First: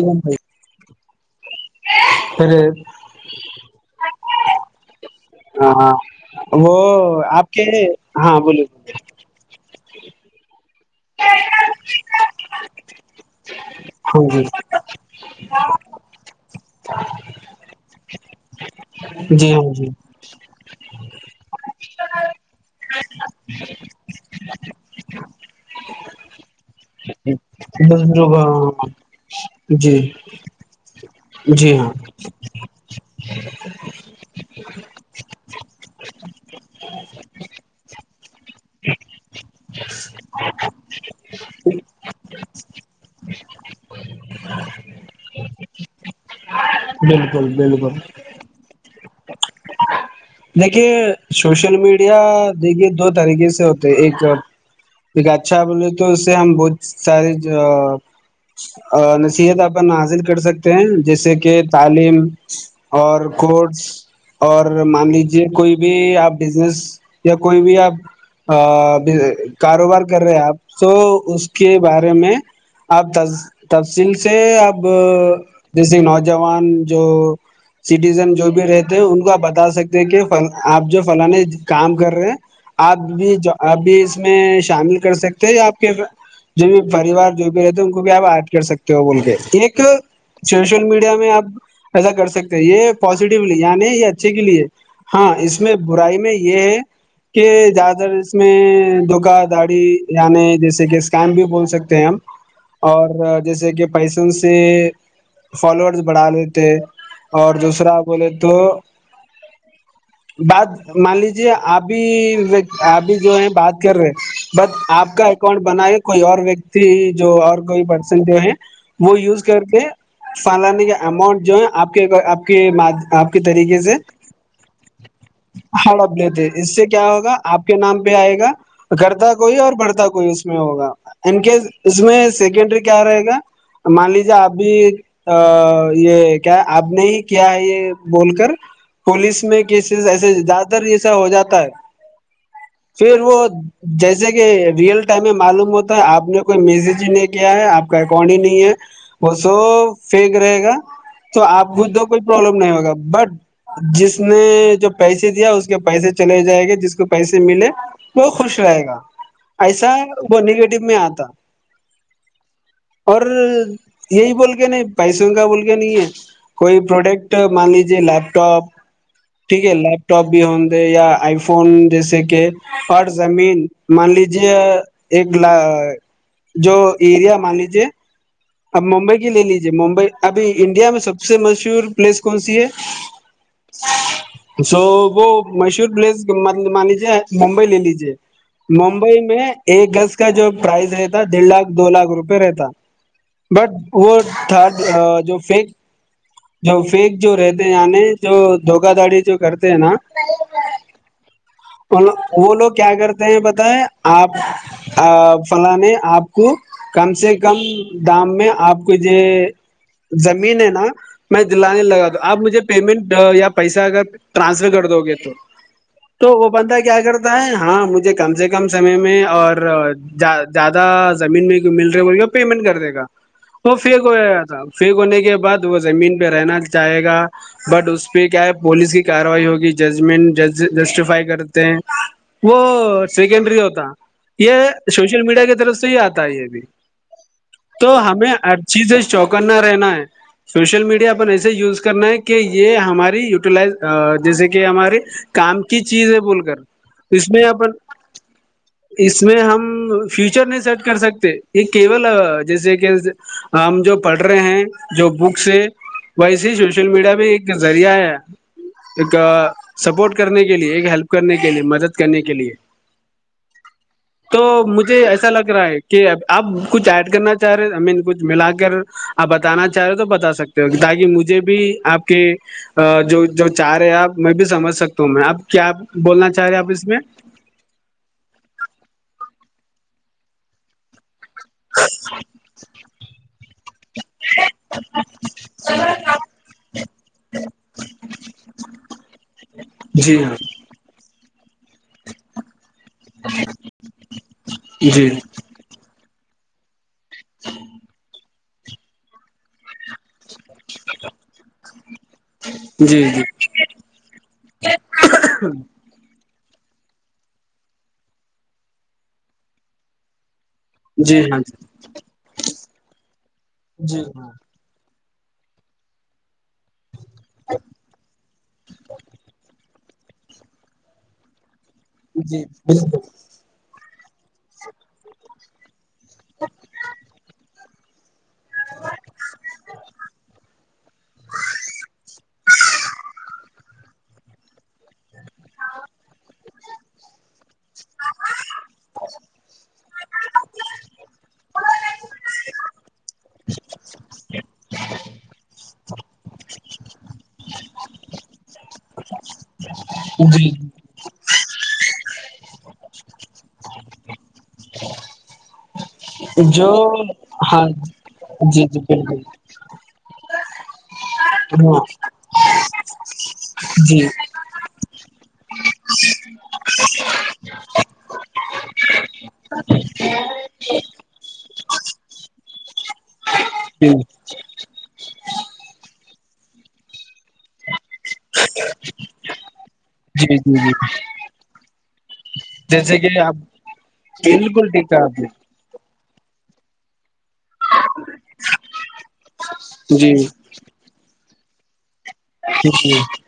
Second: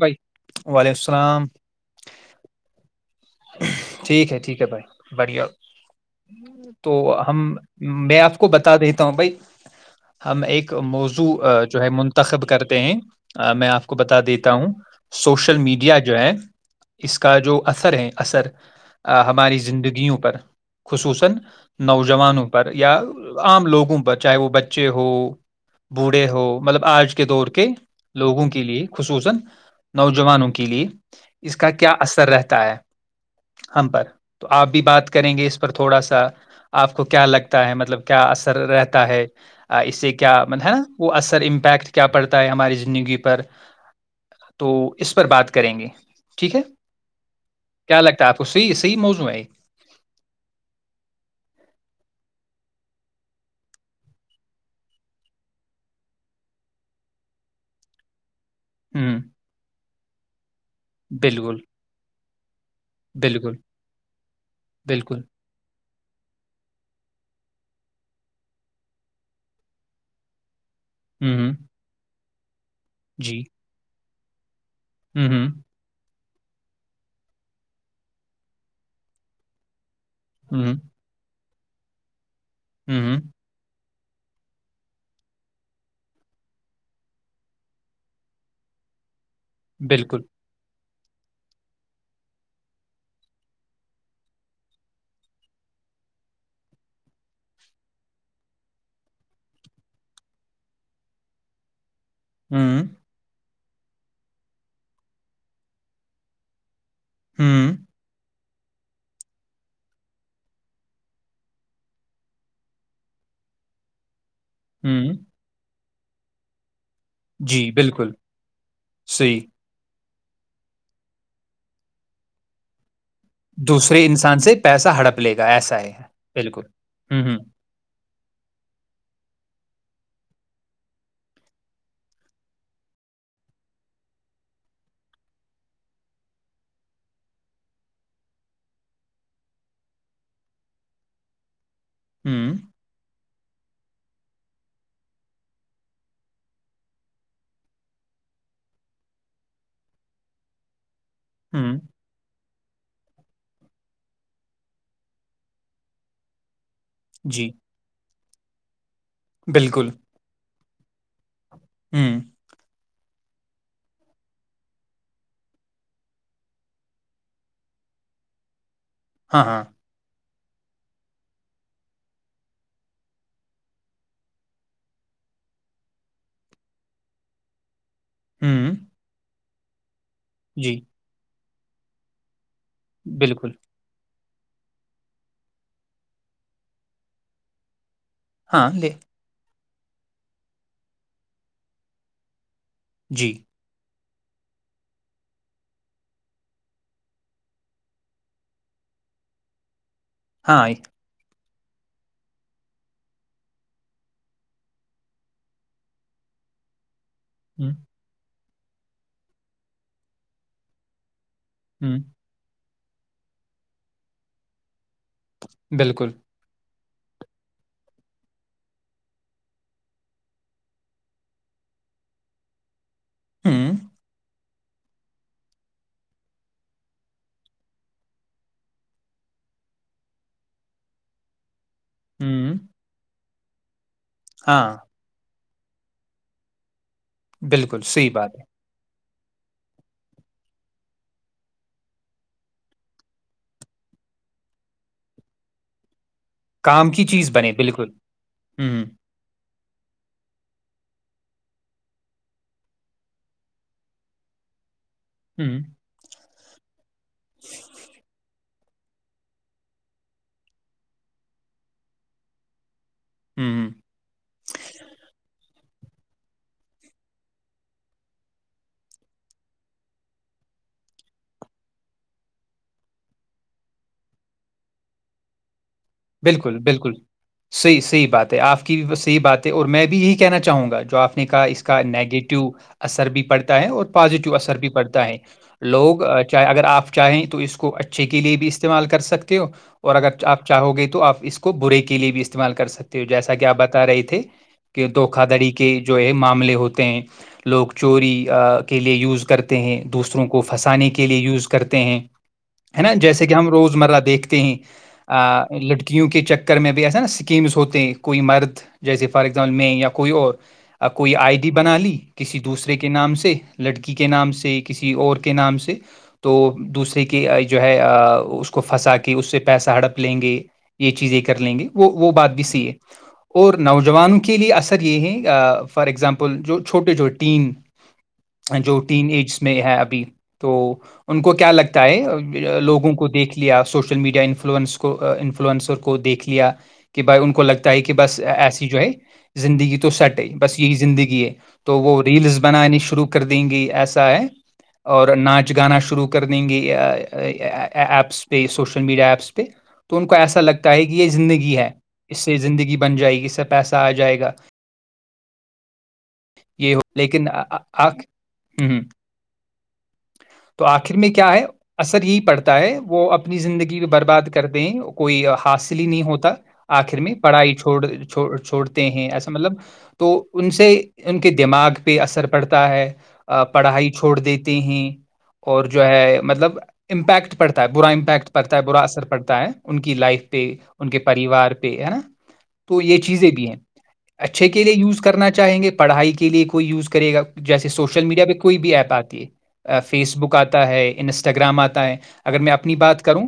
بھائی وعلیکم السلام ٹھیک ہے ٹھیک ہے بھائی بڑھیا ہاں وہ تو ہم آپ کے میں آپ ہاں کو بولیے بتا دیتا ہوں بھائی ہم ایک موضوع جو ہے منتخب کرتے ہیں میں آپ کو بتا ہاں جی دیتا ہوں سوشل میڈیا جو ہے اس کا جو اثر ہے اثر جی ہماری ہاں جی زندگیوں پر خصوص نوجوانوں پر یا عام لوگوں پر چاہے وہ بچے ہو دس روپہ لوگوں کے لیے خصوصا جی نوجوانوں کے لیے اس کا جی ہاں کیا اثر رہتا ہے ہم پر تو آپ بھی بات کریں گے اس پر تھوڑا سا آپ کو کیا لگتا ہے مطلب کیا اثر رہتا ہے اس سے کیا ہے نا وہ اثر امپیکٹ کیا پڑتا ہے ہماری زندگی پر تو اس پر بات کریں گے ٹھیک ہے بالکل بالکل کیا لگتا ہے آپ کو صحی صحی موزوں ہے یہ دیکھیے سوشل دیکھیے دو طریقے سے ہوتے ایک یک اچھا بولے تو اس سے ہم بہت ساری ا ہوں نصیحت آن سک ہیں جیسے بالکل کہ تعلیم اور بالکل کورس اور مان بالکل لیجیے کوئی بھی آپ بزنس یا کوئی بھی آپ کاروبار کر رہے آپ تو ہوں اس ہوں، کے بارے میں اب تب جی تب جن سے آپ ہوں ہوں جیس نوج جوان جو سٹیزن جو بھی رہتے ان کو بتا سکتے دیکھیے ہوں آپ جو فلانے کام کر رہے ہیں اب ہوں ہوں، بھی جو ابھی میں شامل کر سکتے ہیں یا آپ کے جو بھی پریوار جو بھی رہتے ان کو بھی آپ ایڈ کر سکتے ہو بول کے ایک بالکل سوشل میڈیا آپ ایسا کر سکتے یہ پزیٹیو یعنی یہ اچھے کے لیے ہاں اس میں برائی میں یہ ہے کہ زیادہ تر اس میں دکا داڑی یعنی جیسے کہ اسکم بھی بول سکتے ہیں ہم ہوں اور جیسے کہ پیسن سے فالوورس بڑھا لیتے اور ہوں دوسرا بولے تو بات مان لیجے ابھی ابھی جو ہے بات اکر بس ہوں آپ کا اکاؤنٹ بناائے کوئی اور و جو اور جی کوئی بالکل بنسن جو ہے وہ صحیح یوز کر کے فالانانی کا اماؤنٹ جو ہے آپ کے آپ کے آپ کے طریقے سے دوسرے انسان سے پیسہ ہڑپ لے گا ایسا ہے ہڑپ لیتے بالکل اس سے کیا ہوں ہوگا ہوں آپ کے نام پ آئے گا کرتا کوئی اور بڑھتا کوئی اس میں ہوگا ان کیس اس میں سیکنڈری کیا رہے گا مان لیجیے اب بھی یہ کیا آپ نے ہی کیا ہے یہ بول کر پولیس میں کیسز ایسے زیادہ تر جسا ہو جاتا ہے ہوں [unintelligible] وہ [unintelligible] جیسے کہ ریئل ٹائم میں معلوم ہوتا ہے آپ نے کوئی میسج ہی نہیں کیا ہے آپ کا اکاؤنٹ ہی نہیں ہے وہ سب فیک رہے گا تو آپ ہوں خ تو کوئی پرابلم نہیں ہوگا بٹ جس نے جو پیسے دیا اس کے پیسے چلے جائیں گے جس کو کو پیسے جی، ملے وہ خوش رہے گا بالکل، ایسا بنی گ میں آتا ہوں اور یہی بول کے نہیں پیسوں کا بول کے نہیں ہے کوئی پروڈکٹ مان لیجے لیپ ٹاپ ہاں، ہاں، ٹھیک ہے لیپپ ٹاپ بھی ہ دے یا آئی فون جیسے کہ ہر زمین مان لیجے ایک جو ایریا مان لیجے ہوں، اب ممبئی کی لے لیجیے جی ممبئی ابھی جی، انڈیا میں سب سے مشور ٹور پلیس کون سی ہے بالکل سو وہ مشہور پلیس مان لیجیے ممبئی لے لیجیے ہاں، لے ممبئی میں ایک گز کا جو پرائز رہتا ڈیڑھ لاکھ دو لاکھ روپے رہتا جی، بس وہ تھرڈ جو فیک جو فیک جو رہتے یعنی جو دھوکا دھڑی جو کرتے ہیں نا ہاں آئی وہ لوگ کیا کرتے ہیں بتیں آپ فلاان نے آپ کو کم سے کم ہوں، دام میں آپ کی یہ زمین ہے نا میں دلانے ہوں، لگا آپ مجھے پیمنٹ یا پیسہ اگر ٹانسفر کر دو گے تو بالکل تو وہ بندہ کیا کرتا ہے ہاں مجھے کم سے کم سمے میں اور زیادہ زمین میں مل رہے بول پیمنٹ کر دے گا ہوں، وہ فیک ہو فیک ہونے کے بعد وہ زمین پہ رہنا چاہے گا بٹ اس پہ کیا ہے پوولس کی کاروائی ہوگی ججمنٹ جس سفائی کرتے ہیں ہوں، وہ [unintelligible] سیکنڈری ہوتا یہ ہاں، سوشل میڈیا کے رف سے ہی آتا ہے یہ بھی بالکل تو صحیح ہمیں بات ہے، ہر چیزیں چوکنا رہنا ہے سوشل میڈیا اپن ایسے یوز کرنا ہے کہ یہ ہماری یٹیلائز جیسے کہ ہمارے کام کی چیز بول کر کام کی چیز اس میں بنے، اپن بالکل، ہوں، اس میں ہم فیوچر نہیں سیٹ کر سکتے یہ کیول جیسے کہ ہم جو پڑھ رہے ہیں جو بک ہوں، سے ویسی سوشل میڈیا میں ایک ذریعہ ہے کا سپورٹ کرنے کی ے ہیلپ کرنے کے لیے مدد کرنے کے لیے ہوں، تو مجھے ایسا لگ رہا ہے کہ آپ کچھ ایڈ کرنا چاہ رہے ہو آ مین کچھ ملا کر آپ بتانا چاہ رہے ہو تو بتا سکتے ہو تاکہ مجھے بھی آپ کے جو جو چار ہے آپ میں بھی سمجھ سکتا ہوں میں آپ کیاب بالکل بالکل صحیح صحی بات ہے آپ کی بھی وہ صحیح بات ہے اور میں بھی یہی کہنا چاہوں گا جو آپ کا اس کا نگیٹو اثر بھی پڑتا ہے اور پازیٹو اثر بھی پڑتا ہے لوگ چاہ اگر آپ چاہیں تو اس کو اچھے کے لیے بھی استعمال کر سکتے ہو اور جی اگر ہاں آپ چاہو گے تو تو آپ اس کو برے کے لیے بھی استعمال کر سکتے ہو جیسا کہ آپ بتا رہے تھے کہ جی دھوکھا دڑی کے جو ہے مام عملے ہوتے ہیں لوگ چوری کے لیے یوز کرتے ہیں دوسرے روں کو پنسانے کے لیے یوز کرتے ہیں ہے نا جی جی جیسے کہ ہم روز مرہ دیکھتے ہیں آ لڑکیوں کے چکر کر میں بھی ایسا نا اسکیمز ہوتے ہیں کوئی مرد جیسے فار ایگزامپل میں یا کوئی اور کوئی جی آئی ہاں ڈی بنا لی کسی دوسرے کے نام سے لڑکی جی کے ہاں نام سے کسی اور کے نام سے تو دوسرے کی کہ جو ہے اس کو پنسا کے اس سے پیسہ ہڑپ لیں گے یہ چیزیں کر لیں گے وہ وہ بات بھی جی سی ہے بالکل اور نوج جوانوں کے لیے اثر یہ ہے فار ایگزامپل جو چھوٹے جو ٹین جو ین ایج میں ہے ابھی تو ان کو کیا لگتا ہے لوگوں کو دیکھ لیا سوش شل میڈیا انفلوئنس کو فلوئنس کو دیکھ لیا کہ بھائی ان کو لگتا ہے کہ بس ایسی جو ہے زندگی تو سیٹ ہے بس یہی زندگی ہے تو وہ ریلس بنانی شروع کر دیں گی ایسا ہے اور ناچ گانا شروع کر دیں گے ایپس پہ سوشل میڈیا ایپس پہ ایسا جی لگتا ہے کہ یہ زندگی ہے اس سے زندگی بن جائے گی اس سے پیسہ آ جائے گا جو یہ ہو لیکن آ- آ- ہاں آ- ہوں جی جی ہوں بالکل تو آخر میں کیا ہے اثر یہی پڑتا ہے وہب [unintelligible] اپنی زندگی جی جی جی برباد کر دیں کوئی حاصل ہی نہیں ہوتا آخر میں پڑھائی چھڑ چھوڑتے ہیں ایسا مطلب تو ان سے ان کے دماغ پہ اثر پڑتا ہے پڑھائی چھوڑ دیتے ہیں اور جو ہے مطلب امپیکٹ پڑتا ہے برا امپیکٹ پڑتا ہے برا اثر پڑتا ہے کی لائف پہ جی ان کے پریوار پہ ہے نا تو یہ جیسے کہ چیزیں آپ بھی ہیں اچھے کے بالکل لیے ٹھیک یوز ہے آپ نے کرنا چاہیں گے پڑھائی کے لیے کوئی یوز کرے گا جیسے سوشل میڈیا پہ کوئی بھی ایپ آتی ہے جی فیس بک آتا ہے انسٹا انسٹاگرام آتا ہے اگر میں اپنی جی بات کروں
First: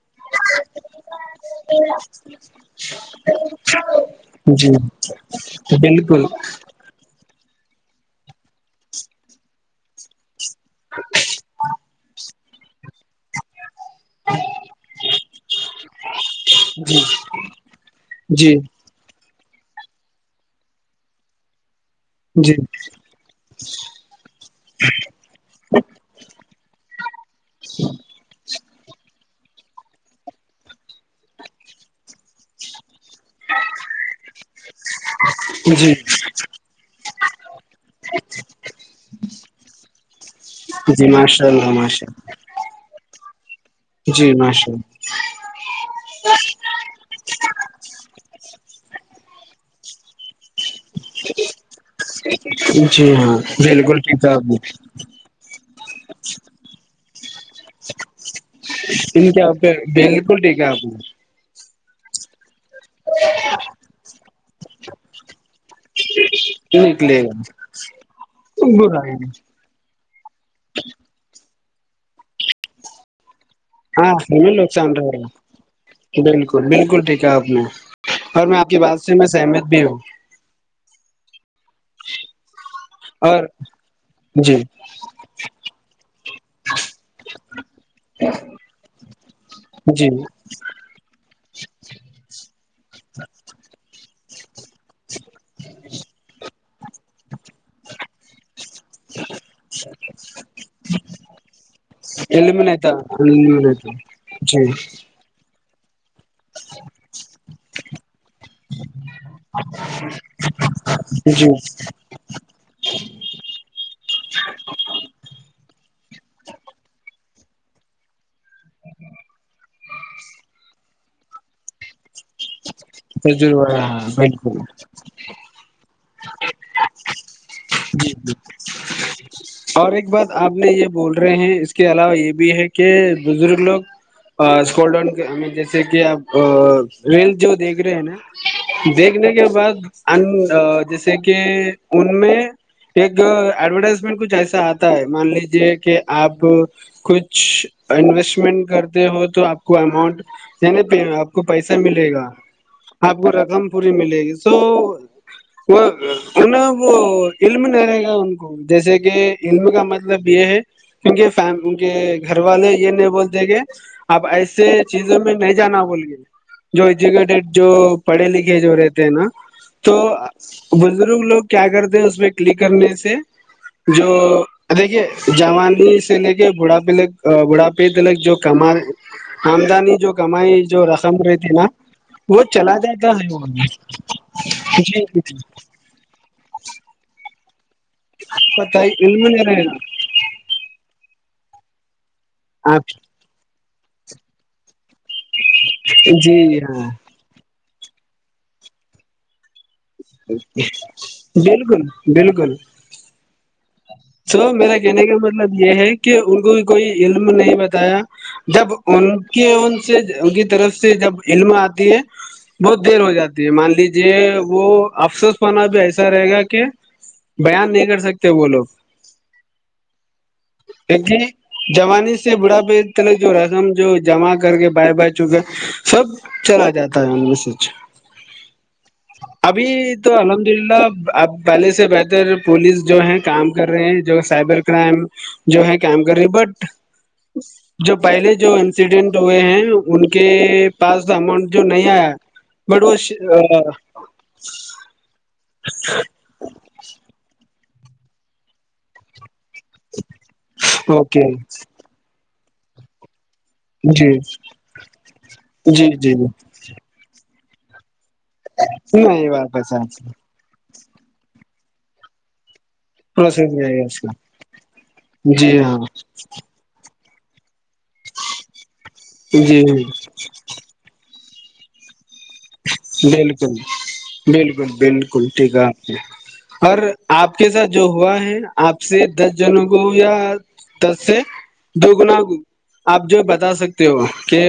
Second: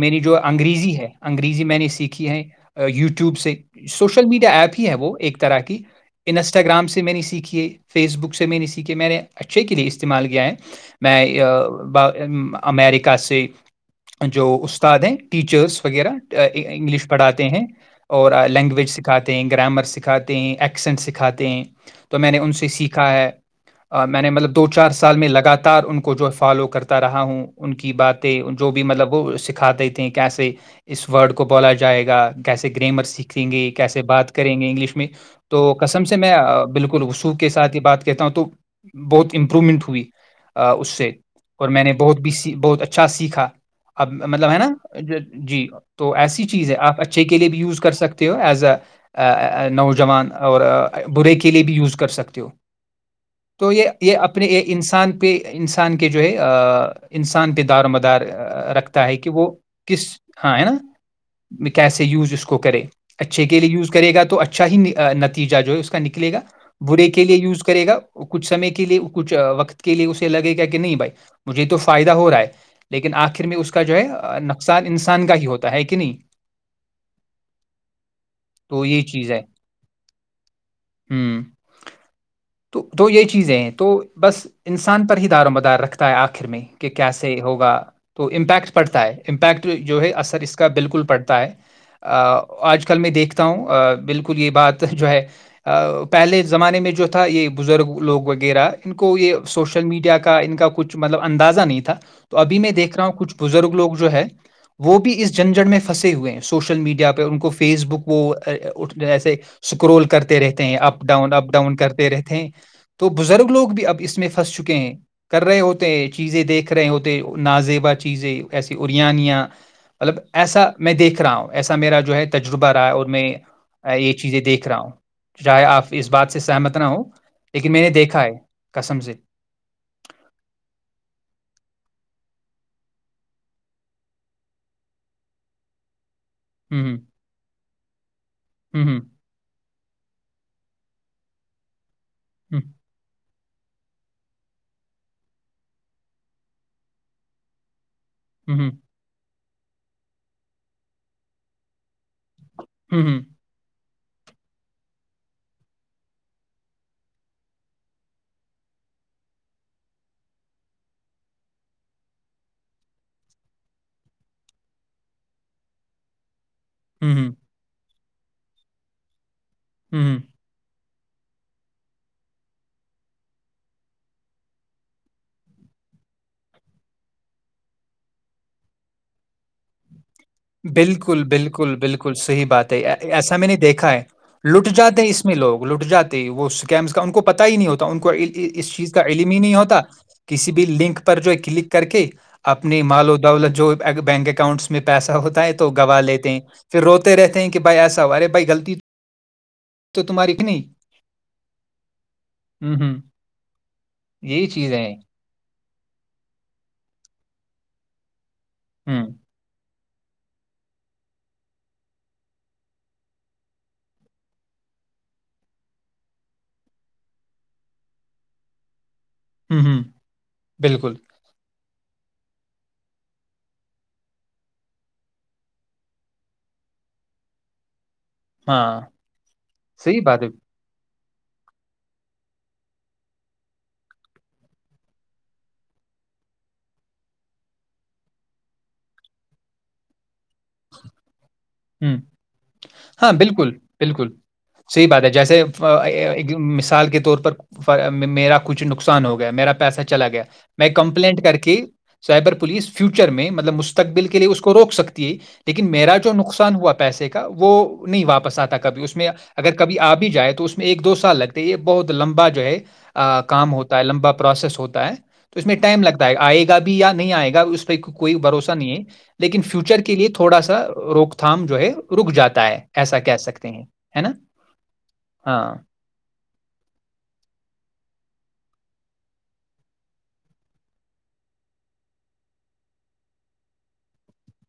میری جو انگریزی ہے انگریزی میں نے سیکھی ہے یوٹیوب سے سوشل میڈیا ایپ ہی ہے وہ ایک طرح جی کی بالکل انسٹاگرام سے میں نے سیکھی ہے فیس بک سے میں نے اسی کے میں نے اچھے کے لیے استعمال کیا ہے میں ا ب امیریکہ سے جو استاد ہیں ٹیچرس وغیرہ جی انگلش پڑھاتے ہیں اور جی لینگویج سکھاتے ہیں گرامر سکھاتے ہیں ایکسینٹ سکھاتے ہیں تو میں نے ان جی سے سیکھا ہے میں نے مطلب دو چار سال میں لگاتار ان کو جو فالو کرتا رہا ہوں ان کی باتیں جو بھی مطلب وہ س کاتی کیسے اس ورڈ کو بولا جائے گا کیسے گریمر س کھیں گے کیسے بات کریں گے انگلش میں تو جی کسم سے میں بالکل وصوب کے سھ ہی بات کہتا ہوں تو بہت امپرومنٹ ہوئی اس جی سے ماشاء اور اللہ میں نے ماشاء بہت بھی س بہت اچھا سیکھا کھھا جی میںحش جی تو ایسی چیز ہے آپ اچھے کے لیے بھی یوز کر سکتے ہو ایز ا نوجوان اور برے کے لیے بھی یوز کر سکتے ہو اللہ جی ہاں تو یہ بالکل یہ ٹھیک ہے آپ اپنے نے انسان پہ انسان کے جو ہے انسان کے دار و مدار رکھتا ہے کہ وہ آپ بنگلور ے کے آپ و کیسے وز اس کو کرے اچھے کے لیے یز کرےا تو اچھا چاہ نتیجے جو ہے اس کا نکلے گا برے کے لیے یوز کرے گا کچھ سمے کے لیے برا ہے کچھ وقت کے لیے اسے لگے گا کہ نہیں بھائی مجھے تو فائدہ ہو رہا ہے لیکن آپ کے میں اس کا جو ہاں ہے ہمیں نق نقصان رہ رہا بالکل بالکل ٹھیک ہے آپ نے اور میں آپ کی تو بات یہ سے میں چیز ہے سہمت بھی ہوں ہوں تو دو یہ اور چیزیں ہیں تو بس جی انسان پر ہی دار مدار رکھتا ہے آخر آخھر میں کہ کیس ہوگا تو امپیکٹ پڑتا ہے بیک جو جی ہے اثر اس کا بالکل پڑتا ہے آج کل میں دیکھتا ہوں بالکل یہ بات جو ہے پہلے زمانے میں جو تھا یہ بزرگ لوگ وغیرہ ان کو یہ سوشل میڈیا کا ان کا کچھ مطلب اندازہ نہیں تھا تو ابھی علم میں نہیں تھا دیکھ رہا ہوں کچھ علم بزرگ نہیں لوگ تھا وہ جی بھی اس جگہ جنجڑ میں پنسے ہوئے ہیں سوشل میڈیا پہ ان کو فیس بک وہ ایسے اسکرول کرتے رہتے ہیں اپ ڈاؤن جی اپ ڈاؤن کرتے رہتے ہیں تو بزرگ لوگ بھی اب اس میں پھنس چکے ہیں کر رہے ہوتے ہیں چیزیں دیکھ رہے ہوتے نازیبا چیزیں ایسی اورانیا مطلب ایسا میں دیکھ رہا ہوں ایسا میرا جو ہے تجربہ رہا ہے اور میں تجربہ رہا یہ چیزیں بالکل دیکھ رہا ہوں چاہے آپ اس بات سے سہمت نہ ہو ایک جی ج اور ایک بات آپ نے یہ بول رہے ہیں اس کے علاوہ یہ بھی بھی ہے کہ بزرگ لوگ اسکول ڈون جیسے کہ آپ ہوں ا رینل جو دیکھ رہے ہیں نا ہوں ہوں دیکھنے کے بعد ان جیسے کہ ان [unintelligible] ہوں ایک [unintelligible] ایڈورٹائزمنٹ کچھ ایسا آتا ہے مان لیجے کہ آپ کچھ انویسٹمنٹ ہوں کرتے ہو تو آپ کو اماؤنٹ پ آپ کو پیسہ ملے گا ہوں آپ ہوں کو رقم پوری ملے گی س وہ نا وہ علم نہیں رہے گا ان کو جیسے کہ علم کا مطلب یہ ہے کی ان کے گھر والے یہ نہیں بولتے کہ اب ایسے چیزوں میں نہیں جانا بول گے جو ہوں ہوں ایجوکیٹیڈ جو [unintelligible] پڑھے لکھے جو رہتے ہیں نا تو ہوں ہوں [unintelligible] بزرگ لوگ کیا کرتے ہیں اس میں کرنے سے جو دیکھیے جوانی سے لے کے بڑھاپے لک بڑھاپے تلک جو کم آمدانی جو کمائی جو رقم بالکل رہتی نا بالکل بالکل وہ صحیح بات چلا ہے جاتا ایسا وہ میں نہیں دیکھا ہے لٹ جی جاتے اس میں پت لوگ لٹ جاتے ہیں وہ اسکیمس کا ان کو پت ت ہی نہیں ہوتا ان کو اس ہی چیز کا علم ہی نہیں رہے ہوتا گا کسی بھی لنک پر جو ہے کلک کر کے اپنی آپ مال و دولت جو بینک اکاؤنٹس میں پیسے ہوتا ہے تو گوا لیتے ہیں جی پھر ہاں روتے رہتے ہیں کہ کہ بھائی ایسا ہوا رہے بھائی غلطی تو تمہاری کی نہیں بالکل بالکل ہوں، ہوں، [unintelligible] سو یہی میرا چیزیں ہیں، کہنے کیا مطلب یہ ہے کہ ان کو کوئی علم نہیں بتایا جب ہوں، ان کے ان [unintelligible] ان کی طرف سے جب علم آتی ہے بہت دیر ہو جاتی ہے مان لیجیے وہ افسوس ہواننا بھی ایسا رہے گا کہ بیان نہیں کر سکے تو بولو [unintelligible] ہوں ہوں بالکل جوانی سے بھا پلح جو رسم جو جمع کر کے بائے بائے چک سب چلا جاتا ہے ان میں سے ہاں، ابھی صحیح تو بات ہے، الحمد للہ آپ پہلے سے بہتر پولیس جو ہے کام کر رہے ہیں جو سائبر کرائم جو ہے کام کر رہی بٹ جو پہلے جو انسیڈنٹ ہوئے ہیں ان کے کہ پچ دامن [unintelligible] ہوں ہاں بالکل بالکل صحیح بات ہے جیسے مثال کے طور پر میرا کچھ نقصان ہو گیا میرا پیسہ چلا گیا میں کمپلینٹ اوکے کر کے سائبر پ پلیس فیوچر میں مستقبل جی کے لیے اس کو روک سکتی ہے لیکن جی میرا جو جی جی نقصان ہوا پیسے کا وہ نہیں واپ بس آتا کبھی اس میں نہیں اگر واپس کبھی آ بھی جائے تو اس میں ایک دو سال لگتے یہ بہت لمبا جو ہے پروسیس کام ہوتا جائے ہے گا اس کا لمبا پروسیس ہوتا ہے تو اس میں جی ہاں ٹائم لگتا ہے آئے گا بھی یا نہیں آئے گا اس کوئی بھروسہ نہیں ہے لیکن فیوچر جی کے لیے تھوڑا سا روکتا تھام جو ہے رک جاتا سکتے بالکل ہیں ہے نا بالکل بالکل ہاں ٹھیکا آپ نے اور آپ کے ساتھ جو ہوا ہے آپ سے دس جنوں کو یا دس سے دو گنا کو آپ جو بتا سکتے ہو کہ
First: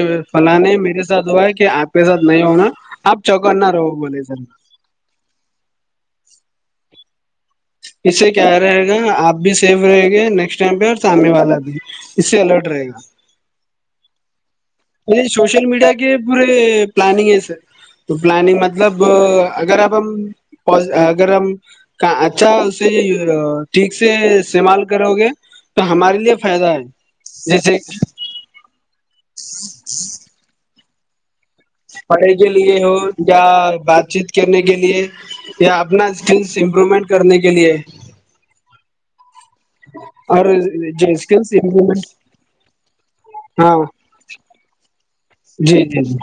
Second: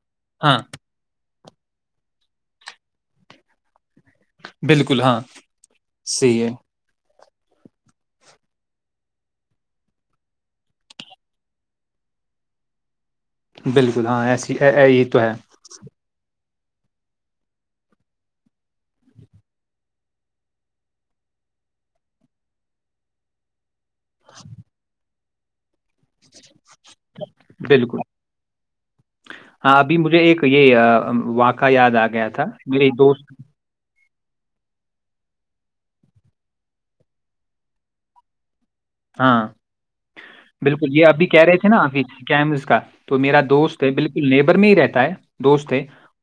ہاں فلانے میرے ساتھ ہوا ہے کہ آپ کے ساتھ نہیں ہونا آپ چوکنہ رہو بولے سر بالکل ہاں صحیح ہے اس سے کیا رہے گا آپ بھی سیف رہےیں گے نیکسٹ ٹائم پہ اور سامنے والا بھی اس سے الرٹ رہے گا بالکل ہاں ایسی اے- اے- تو یہ ہے سوشل میڈیا کی پورے پلانگ ہے سر تو پلاننگ مطلب اگر اب ہم اگر ہم اچھا اس سے ٹھیک سے استعمال کرو گے تو ہمارے لیے فائدہ ہے جیسے بالکل ہاں ابھی مجھے ایک یہ وق پڑھائی کے لیے ہو یا بات چ کرنے کے لیے یا اپنا اسکلس امپرومنٹ کرنے کے لیے ہاں اور بالکل یہ جو ابھی کہہ اسکلس رہے تھے نا امپرومنٹ آفظ کیمز کا تو میرا ہاں دوست ہے بالکل نیبر میں ہی رہتا ہے دوست جی ہے جی جی